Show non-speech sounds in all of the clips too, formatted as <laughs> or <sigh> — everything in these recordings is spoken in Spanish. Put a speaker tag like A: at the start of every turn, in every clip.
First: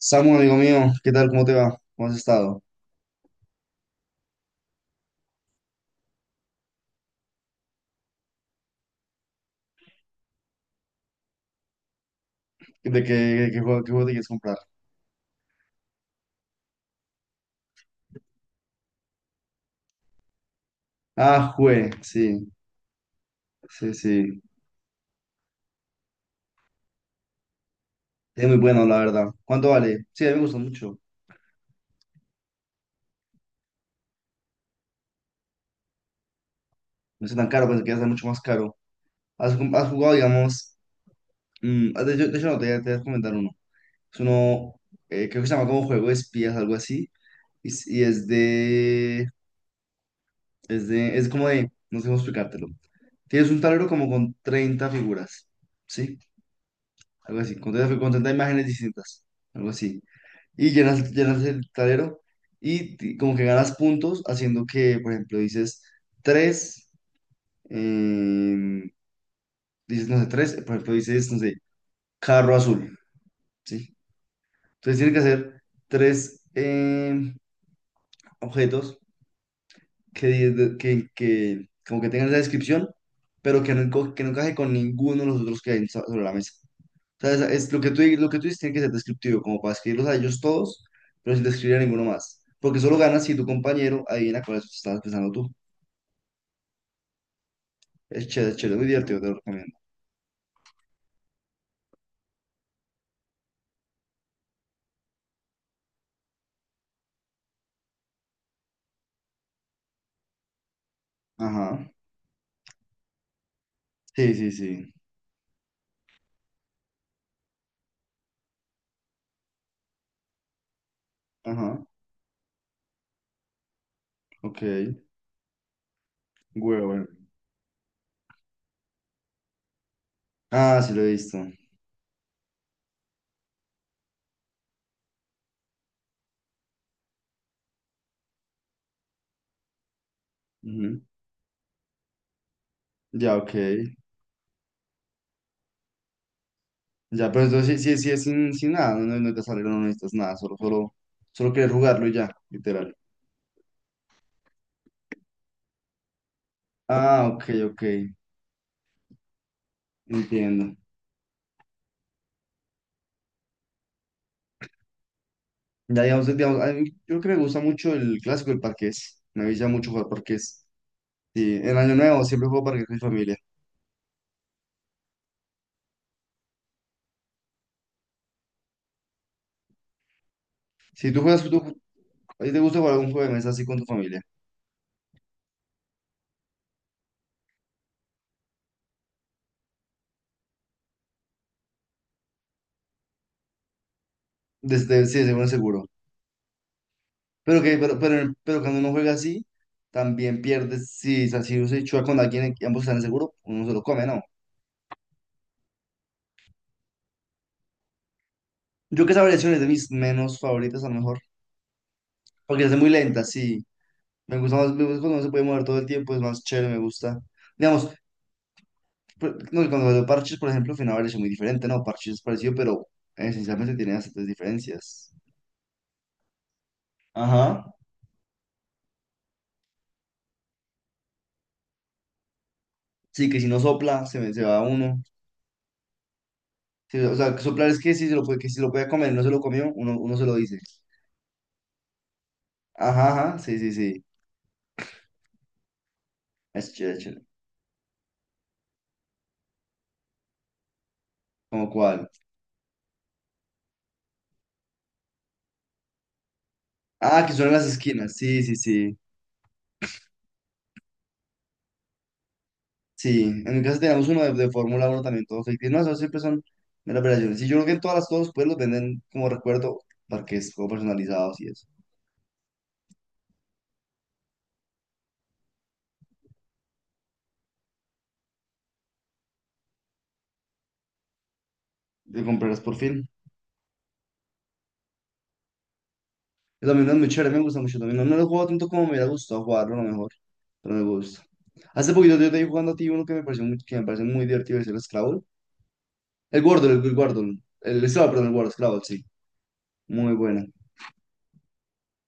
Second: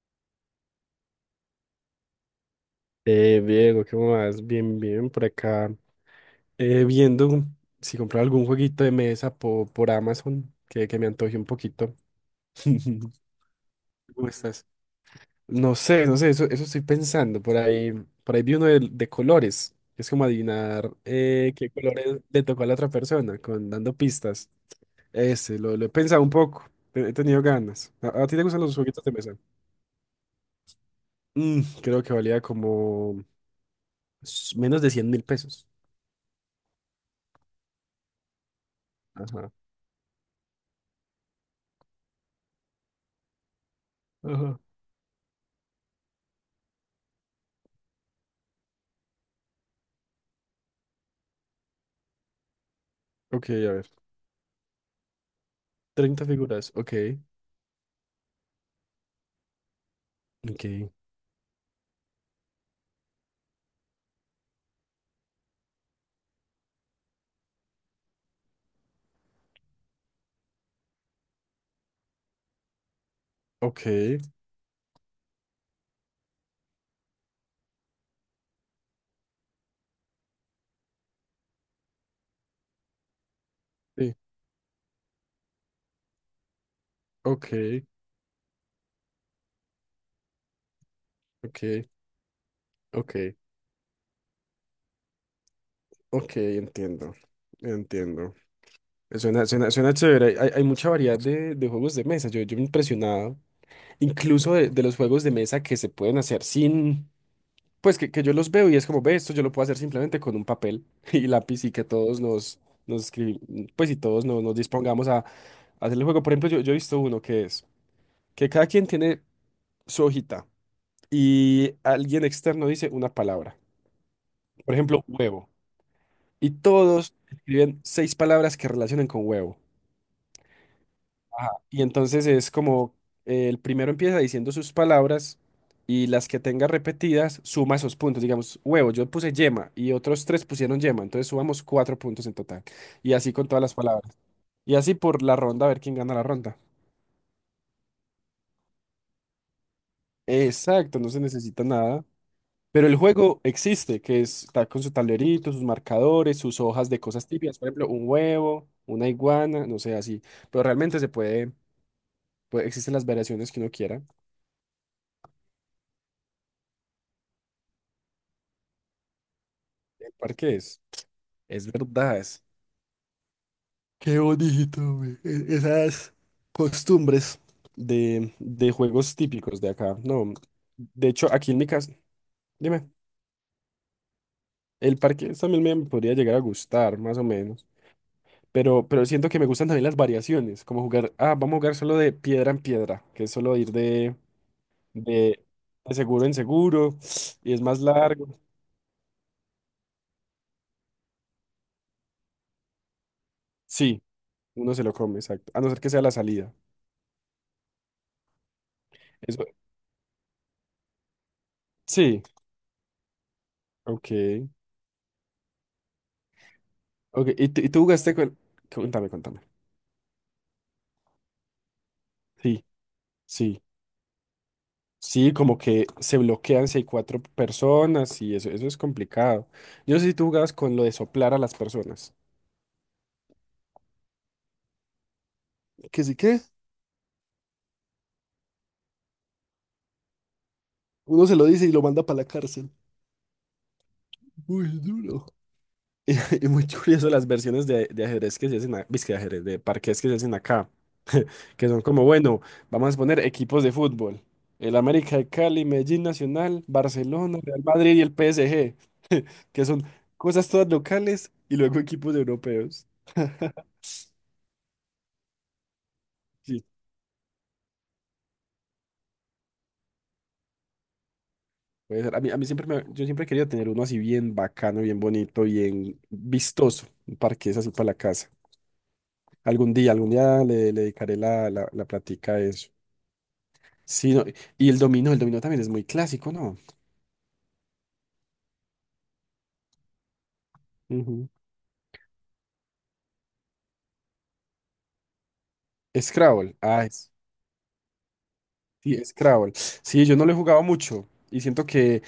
A: Samu, amigo mío, ¿qué tal? ¿Cómo te va? ¿Cómo has estado?
B: Diego, ¿qué más? Bien, bien, por acá. Viendo si comprar algún jueguito de mesa por Amazon que me antoje un poquito.
A: ¿De qué juego, ¿qué juego te
B: <laughs>
A: quieres
B: ¿Cómo
A: comprar?
B: estás? No sé, no sé, eso estoy pensando. Por ahí, vi uno de colores. Es como adivinar qué colores le
A: Sí,
B: tocó a la otra persona, dando
A: sí.
B: pistas. Ese, lo he pensado un poco. He tenido ganas. ¿A ti te
A: Es muy
B: gustan los
A: bueno, la
B: jueguitos de
A: verdad.
B: mesa?
A: ¿Cuánto vale? Sí, a mí me gusta mucho.
B: Creo que valía como menos de 100.000 pesos.
A: No es tan caro, pensé que iba a ser mucho más caro.
B: Ajá.
A: ¿Has, has jugado, digamos? De hecho, de hecho no, te voy a comentar uno. Es
B: Ajá.
A: uno, creo que se llama como juego de espías, algo así. Y es es de, es como de, no sé cómo explicártelo. Tienes
B: Ok,
A: un
B: a
A: tablero
B: ver.
A: como con 30 figuras, ¿sí?
B: 30 figuras, ok,
A: Algo así, con con 30 imágenes distintas, algo así.
B: ok,
A: Y llenas el tablero y como que ganas puntos haciendo que, por ejemplo, dices tres, em, dices, no sé, tres, por ejemplo, dices, no sé, carro azul, ¿sí?
B: ok,
A: Entonces tienes que hacer tres objetos que, di- que, como que tengan esa descripción, pero
B: sí,
A: que no encaje con ninguno de los otros que hay sobre la mesa. Sea,
B: ok,
A: es lo que tú dices tiene que ser descriptivo, como para escribirlos a ellos todos, pero sin describir a
B: ok,
A: ninguno más. Porque solo
B: ok,
A: ganas si tu compañero adivina cuál es estabas pensando tú.
B: ok, entiendo, entiendo.
A: Es chévere, muy divertido, te lo
B: Suena, suena,
A: recomiendo.
B: suena chévere. Hay mucha variedad de juegos de mesa. Yo me he impresionado incluso de los juegos de mesa que se pueden hacer sin, pues que yo los veo y es como, ve, esto yo lo puedo hacer simplemente con un papel <laughs> y lápiz, y que
A: Ajá.
B: todos nos escribimos, pues, y todos
A: Sí,
B: nos,
A: sí,
B: nos
A: sí.
B: dispongamos a hacer el juego. Por ejemplo, yo he visto uno que cada quien tiene su hojita. Y
A: Ajá.
B: alguien externo dice una palabra.
A: Ok.
B: Por ejemplo, huevo. Y
A: Huevo.
B: todos escriben seis palabras que relacionen con huevo.
A: Ah, sí, lo he visto.
B: Ajá. Y entonces es como el primero empieza diciendo sus palabras, y las que tenga repetidas suma esos puntos. Digamos, huevo, yo puse yema y otros tres pusieron
A: Ujú.
B: yema. Entonces sumamos cuatro puntos en total. Y así
A: Ya,
B: con
A: ok.
B: todas las palabras. Y así por la ronda, a ver quién gana la ronda.
A: Ya, pero entonces sí, sí, sí es sin, sin nada, no, no, no te sale, no necesitas nada, solo, solo,
B: Exacto, no se
A: solo
B: necesita
A: quieres
B: nada.
A: jugarlo y ya,
B: Pero
A: literal.
B: el juego existe, está con su tablerito, sus marcadores, sus hojas de cosas
A: Ah, ok,
B: típicas, por
A: ok.
B: ejemplo, un huevo, una iguana, no sé, así. Pero
A: Entiendo.
B: realmente se puede, existen las variaciones que uno quiera.
A: Ya, digamos, digamos, a mí, yo creo que me gusta mucho el clásico, el parqués. Me gusta mucho jugar
B: El parque
A: parqués. Sí,
B: es
A: en Año Nuevo
B: verdad.
A: siempre juego parqués con mi familia.
B: Qué bonito, güey. Esas costumbres de juegos típicos de acá. No, de
A: Si tú
B: hecho,
A: juegas,
B: aquí en
A: tú,
B: mi casa,
A: a ti te gusta
B: dime,
A: jugar algún juego de mesa así con tu familia.
B: el parque también me podría llegar a gustar, más o menos. Pero, siento que me gustan también las variaciones, como jugar, ah, vamos a jugar solo de piedra en piedra, que es solo ir
A: Desde, sí,
B: de,
A: seguro, seguro.
B: de seguro en seguro <sniffs> y es
A: Pero, que,
B: más
A: pero, pero,
B: largo.
A: pero cuando uno juega así, también pierdes. Si, o sea, si uno se chuda con alguien y ambos están en seguro, uno se lo
B: Sí,
A: come, ¿no?
B: uno se lo come, exacto. A no ser que sea la salida.
A: Yo creo que esa
B: Eso,
A: variación es de mis menos favoritas, a lo mejor.
B: sí,
A: Porque es muy lenta, sí. Me
B: ok.
A: gusta más, me gusta cuando uno se puede mover todo el tiempo, es más chévere, me gusta.
B: Ok. ¿Y tú
A: Digamos,
B: jugaste con... Cuéntame,
A: pues,
B: cuéntame.
A: no, y cuando veo Parches, por ejemplo, fue es muy diferente, ¿no? Parches es parecido,
B: Sí,
A: pero
B: sí,
A: esencialmente tiene bastantes diferencias.
B: sí, como que se bloquean si hay cuatro
A: Ajá.
B: personas y eso es complicado. Yo no sé si tú jugabas con lo de soplar a las personas.
A: Sí, que si no sopla, se va uno.
B: ¿Que sí qué?
A: Sí, o sea, que soplar es que si se lo puede, que si lo puede comer, no se lo comió, uno, uno se lo dice.
B: Uno se lo dice y lo manda para la cárcel.
A: Ajá, ajá, sí, sí, sí.
B: Muy duro. <laughs> Y muy
A: Es chévere,
B: curioso
A: chévere.
B: las versiones de ajedrez que se hacen, es que de ajedrez, de parqués que se hacen acá, que
A: ¿Cómo
B: son como,
A: cuál?
B: bueno, vamos a poner equipos de fútbol. El América de Cali, Medellín Nacional,
A: Ah, que
B: Barcelona,
A: suenan
B: Real
A: las
B: Madrid y el
A: esquinas. Sí, sí, sí.
B: PSG, que son cosas todas locales y luego equipos europeos.
A: Sí, en mi casa tenemos uno de Fórmula 1 también, todos ficticios. No, eso siempre son
B: Sí,
A: meras operaciones. Sí, yo creo que en todas las, todos los pueblos venden como recuerdo parques como personalizados y eso.
B: puede ser. A mí siempre yo siempre he querido tener uno así bien bacano, bien bonito, bien vistoso, un parqués así para la casa. Algún día le dedicaré la
A: Yo
B: plática a
A: comprarás
B: eso.
A: por fin.
B: Sí, no, y el dominó también es muy clásico, ¿no?
A: El dominó es muy chévere, me gusta mucho el dominó. No lo juego tanto como me hubiera gustado jugarlo, a lo mejor, pero me gusta.
B: Ujú.
A: Hace poquito yo te vi jugando a ti uno que me pareció muy, que me parece muy divertido, es el Scrabble. El
B: Scrabble,
A: Wordle,
B: ah,
A: el Wordle. El Scrabble, perdón, el Wordle, Scrabble, sí.
B: sí, Scrabble. Sí,
A: Muy
B: yo no lo he
A: bueno.
B: jugado mucho y siento que,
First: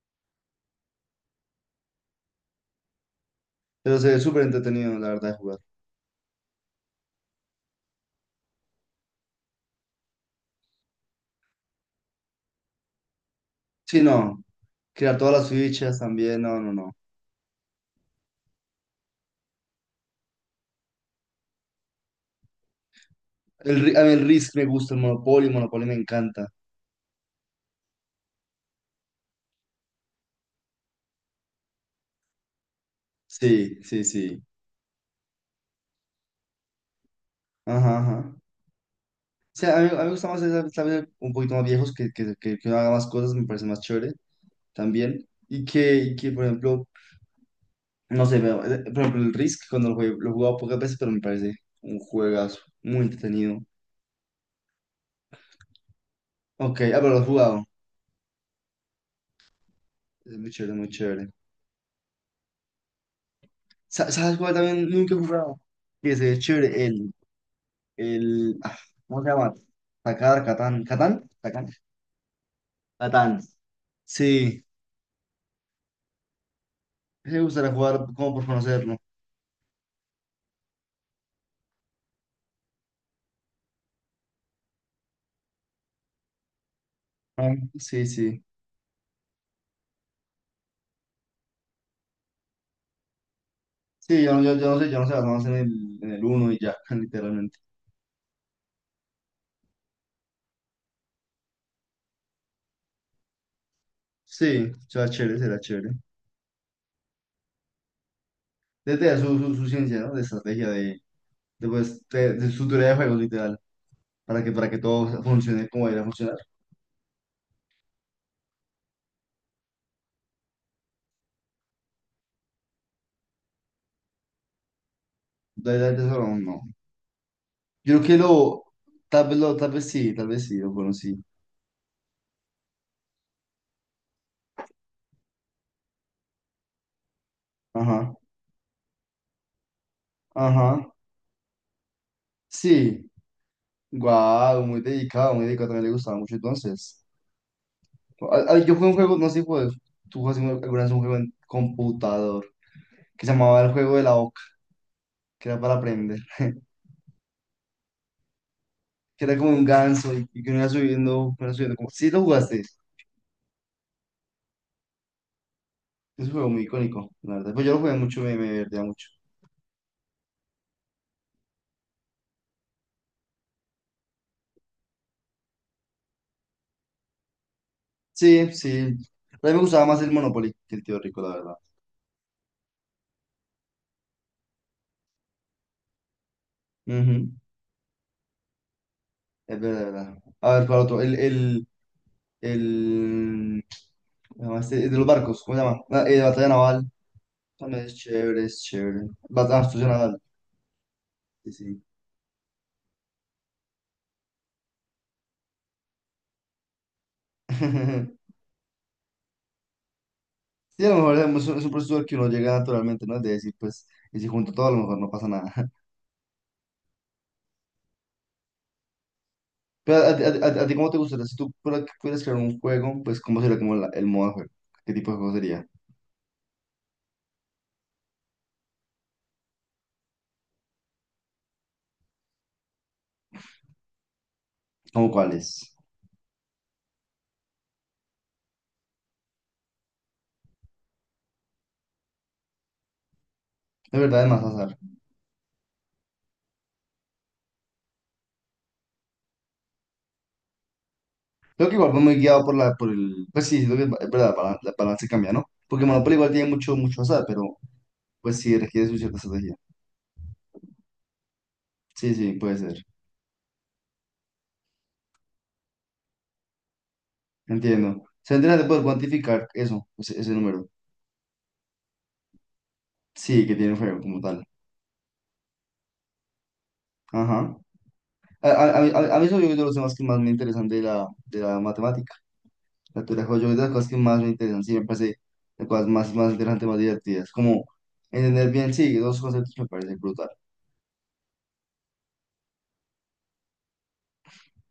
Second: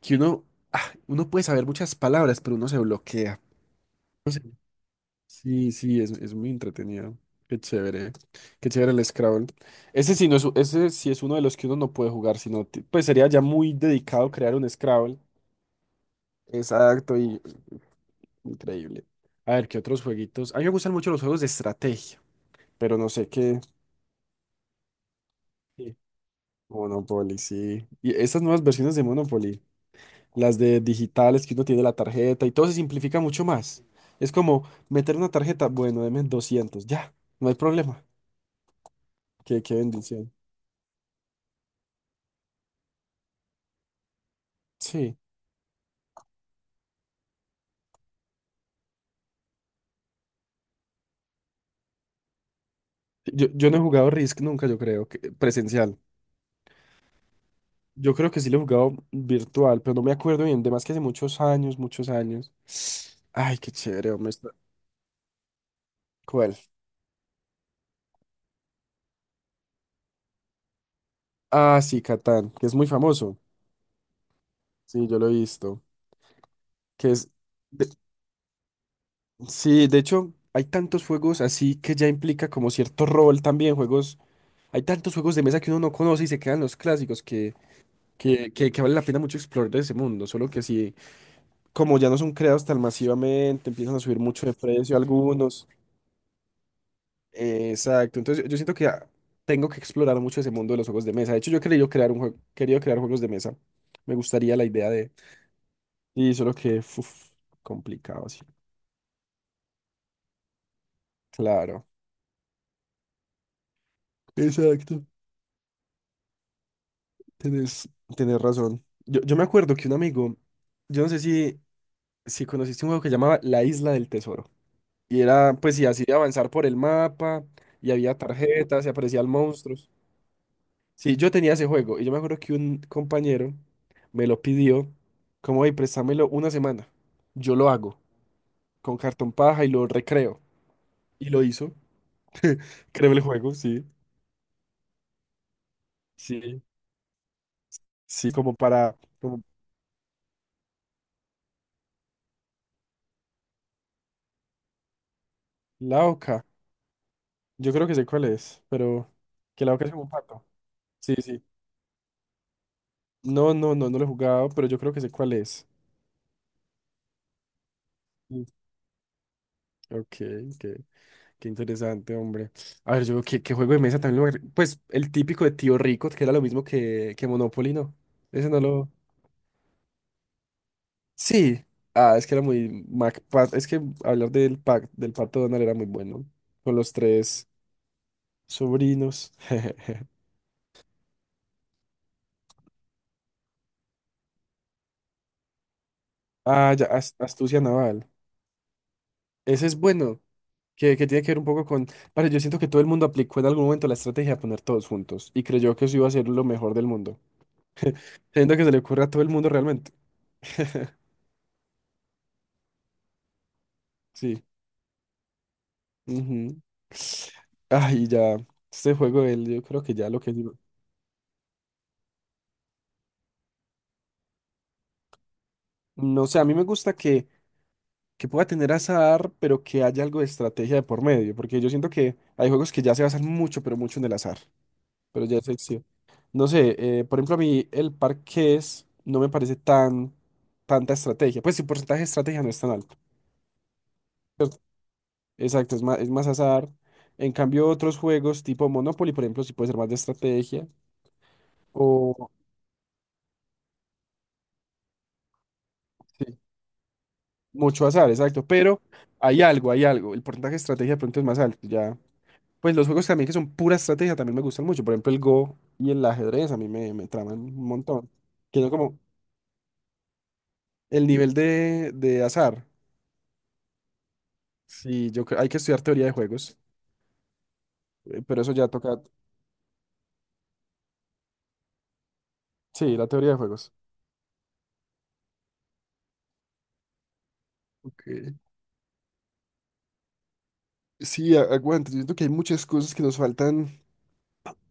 B: que uno puede saber muchas palabras, pero uno se bloquea.
A: Pero se ve
B: No sé.
A: súper entretenido, la verdad, de jugar.
B: Sí, sí, es muy entretenido. Qué chévere, qué chévere el Scrabble. Ese sí, no es, ese sí es uno de los que uno no puede jugar, sino, pues sería ya muy
A: Sí,
B: dedicado
A: no.
B: crear un
A: Crear
B: Scrabble.
A: todas las fichas también, no, no, no.
B: Exacto, y increíble. A ver, ¿qué otros jueguitos? A mí me gustan mucho los juegos de estrategia, pero no sé qué.
A: El, a mí el Risk me gusta, el Monopoly, Monopoly me
B: Sí.
A: encanta.
B: Monopoly, sí. Y esas nuevas versiones de Monopoly, las de digitales que uno tiene la tarjeta y todo se simplifica mucho
A: Sí,
B: más.
A: sí,
B: Es
A: sí.
B: como meter una tarjeta, bueno, deme 200 ya, no hay
A: Ajá,
B: problema.
A: ajá. O
B: Qué
A: sea, a mí me gusta
B: bendición.
A: más, esa, tal vez, un poquito más viejos, que uno haga más cosas, me parece más chévere.
B: Sí.
A: También. Y que, por ejemplo, no sé, por ejemplo, el Risk, cuando lo jugué, lo he jugado pocas veces, pero me parece un juegazo, muy
B: Yo,
A: entretenido.
B: yo no he jugado Risk nunca, yo creo, que, presencial.
A: Ok, ah, pero lo he jugado.
B: Yo creo que sí lo he jugado virtual, pero no me
A: Es
B: acuerdo
A: muy
B: bien.
A: chévere,
B: Además,
A: muy
B: que hace
A: chévere.
B: muchos años, muchos años. Ay, qué chévere, hombre.
A: ¿Sabes cuál también nunca he jugado? Que se ve
B: ¿Cuál?
A: chévere, el, ah, ¿cómo se llama? Takar, Catán,
B: Ah, sí, Catán, que es muy famoso.
A: Catán. Sí,
B: Sí, yo lo he visto. Que es.
A: me gustaría
B: de-
A: jugar como por conocerlo.
B: Sí, de hecho, hay tantos juegos así que ya implica como cierto rol también, juegos. Hay tantos juegos de mesa que uno no conoce y se quedan los clásicos que,
A: Ah, sí, sí.
B: que, que, que vale la pena mucho explorar de ese mundo. Solo que si, como ya no son creados tan masivamente, empiezan a subir
A: Sí, yo,
B: mucho de
A: yo,
B: precio
A: yo no sé, basado
B: algunos.
A: en el uno y ya, <laughs> literalmente.
B: Exacto. Entonces yo siento que tengo que explorar mucho ese mundo de los juegos de mesa. De hecho, yo he querido crear un juego, querido crear juegos de mesa. Me gustaría la
A: Sí,
B: idea
A: será
B: de.
A: chévere, será chévere.
B: Y solo que, uf, complicado, sí.
A: Desde ya su ciencia, ¿no? De estrategia,
B: Claro.
A: pues, de su teoría de juegos, literal, para que
B: Exacto.
A: todo funcione como debería funcionar.
B: Tenés, tenés razón. Yo me acuerdo que un amigo, yo no sé si conociste un juego que llamaba La Isla del Tesoro. Y era, pues, y
A: Entonces,
B: así
A: de
B: de
A: eso no.
B: avanzar
A: No.
B: por el mapa, y
A: Yo creo
B: había
A: que
B: tarjetas, y aparecían
A: lo,
B: monstruos.
A: tal vez sí, lo
B: Sí,
A: conocí.
B: yo tenía ese juego, y yo me acuerdo que un compañero me lo pidió, como, hey, préstamelo una semana. Yo lo hago,
A: Ajá,
B: con cartón paja, y lo recreo.
A: ajá,
B: Y lo hizo.
A: sí.
B: Creo el juego, sí.
A: Guau, muy dedicado, también le gustaba mucho
B: Sí.
A: entonces.
B: Sí,
A: Ah,
B: como
A: ah, yo jugué un
B: para,
A: juego, no sé
B: como
A: si tú jugaste alguna vez un juego en computador, que se llamaba el juego de la oca, que era para
B: la
A: aprender,
B: oca. Yo creo que sé cuál es, pero
A: que era como un
B: que la oca es como un
A: ganso y
B: pato.
A: que
B: Sí,
A: uno
B: sí.
A: iba subiendo como... Sí, lo jugaste.
B: No, no, no, no lo he jugado, pero yo creo que sé cuál es.
A: Es un juego muy icónico, la verdad. Pues yo lo jugué mucho, me,
B: Mm.
A: me divertía mucho.
B: Ok, ok. Qué interesante, hombre. A ver, yo qué juego de mesa también lo... Pues el típico de Tío Rico, que era lo mismo que Monopoly, ¿no? Ese
A: Sí,
B: no
A: sí.
B: lo...
A: A mí me gustaba más el Monopoly que el Tío Rico, la verdad.
B: Sí. Ah, es que era muy... es que hablar del Pato Donald era muy bueno. Con los
A: Ujú.
B: tres sobrinos.
A: Es verdad, es
B: <laughs>
A: verdad. A ver, para otro. El... ¿Cómo se llama este? El de los barcos, ¿cómo se llama? La, Batalla
B: Ah, ya,
A: Naval.
B: astucia
A: También es
B: naval.
A: chévere, es chévere. Batalla
B: Ese es
A: Astucia
B: bueno,
A: Naval.
B: que tiene que ver un
A: Sí,
B: poco
A: sí.
B: con... Vale, yo siento que todo el mundo aplicó en algún momento la estrategia de poner todos juntos y creyó que eso iba a ser lo mejor del mundo. <laughs>
A: <laughs>
B: Siento que se le ocurre a todo el mundo realmente.
A: Sí, a lo
B: <laughs>
A: mejor es un proceso al que uno llega naturalmente, ¿no? De decir, pues, y si
B: Sí.
A: junto todo, a lo mejor no pasa nada.
B: Ujú. Ay, ya, este juego, él, yo creo que
A: Pero
B: ya
A: a
B: lo
A: ti,
B: que...
A: a ti cómo te gustaría, si tú pudieras crear un juego, pues cómo sería como el modo de juego, qué tipo de juego sería,
B: No sé, a mí me gusta que pueda tener azar, pero que haya algo de estrategia de por medio, porque yo siento que hay juegos que ya se basan mucho, pero mucho en el azar,
A: cómo
B: pero
A: cuál
B: ya es
A: es.
B: sí. No sé, por ejemplo, a mí el parqués no me parece tanta estrategia, pues si el porcentaje de estrategia no es tan alto,
A: De verdad es más azar.
B: exacto, es más azar. En cambio, otros juegos tipo Monopoly, por ejemplo, sí puede ser más de estrategia,
A: Creo que igual va muy
B: o...
A: guiado por por el, pues sí, siento que es verdad, para- la balance cambia, ¿no? Porque Monopoly igual
B: sí,
A: tiene mucho, mucho azar, pero
B: mucho azar,
A: pues
B: exacto,
A: sí
B: pero
A: requiere su cierta
B: hay
A: estrategia.
B: algo, hay algo. El porcentaje de estrategia de pronto es más alto, ya.
A: Sí, sí, puede
B: Pues
A: ser.
B: los juegos también que son pura estrategia también me gustan mucho. Por ejemplo, el Go y el ajedrez a mí me traman un
A: Entiendo.
B: montón.
A: Se entiende
B: Que
A: de
B: son
A: poder
B: como
A: cuantificar eso, ese número.
B: el nivel de azar.
A: Sí, que tiene un juego como tal.
B: Sí, yo creo, hay que estudiar teoría de juegos,
A: Ajá.
B: pero
A: A,
B: eso ya
A: a, a, mí, a
B: toca,
A: mí a mí eso yo creo que es lo más que más me interesan de de la matemática.
B: sí, la
A: Captura
B: teoría de
A: joya yo de las
B: juegos.
A: cosas que más me interesan, sí, me parece las cosas más, más interesantes, más divertidas. Como
B: Ok.
A: entender bien, sí, dos conceptos me parece brutal.
B: Sí, aguante, yo siento que hay muchas cosas que nos faltan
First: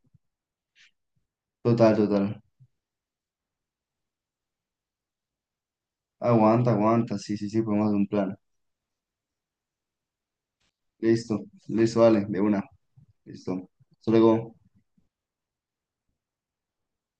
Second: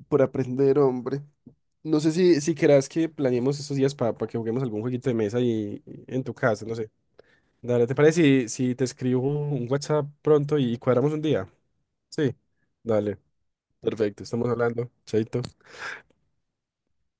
B: por aprender, hombre.
A: Total,
B: No sé
A: total.
B: si querás que planeemos estos días para que juguemos algún jueguito de mesa y en tu casa,
A: Aguanta,
B: no sé.
A: aguanta, sí, sí, sí, podemos
B: Dale, ¿te
A: hacer un plan.
B: parece si te escribo un WhatsApp pronto y cuadramos un
A: Listo,
B: día?
A: listo, vale,
B: Sí.
A: de una.
B: Dale,
A: Listo. Hasta
B: perfecto, estamos
A: luego.
B: hablando. Chaito.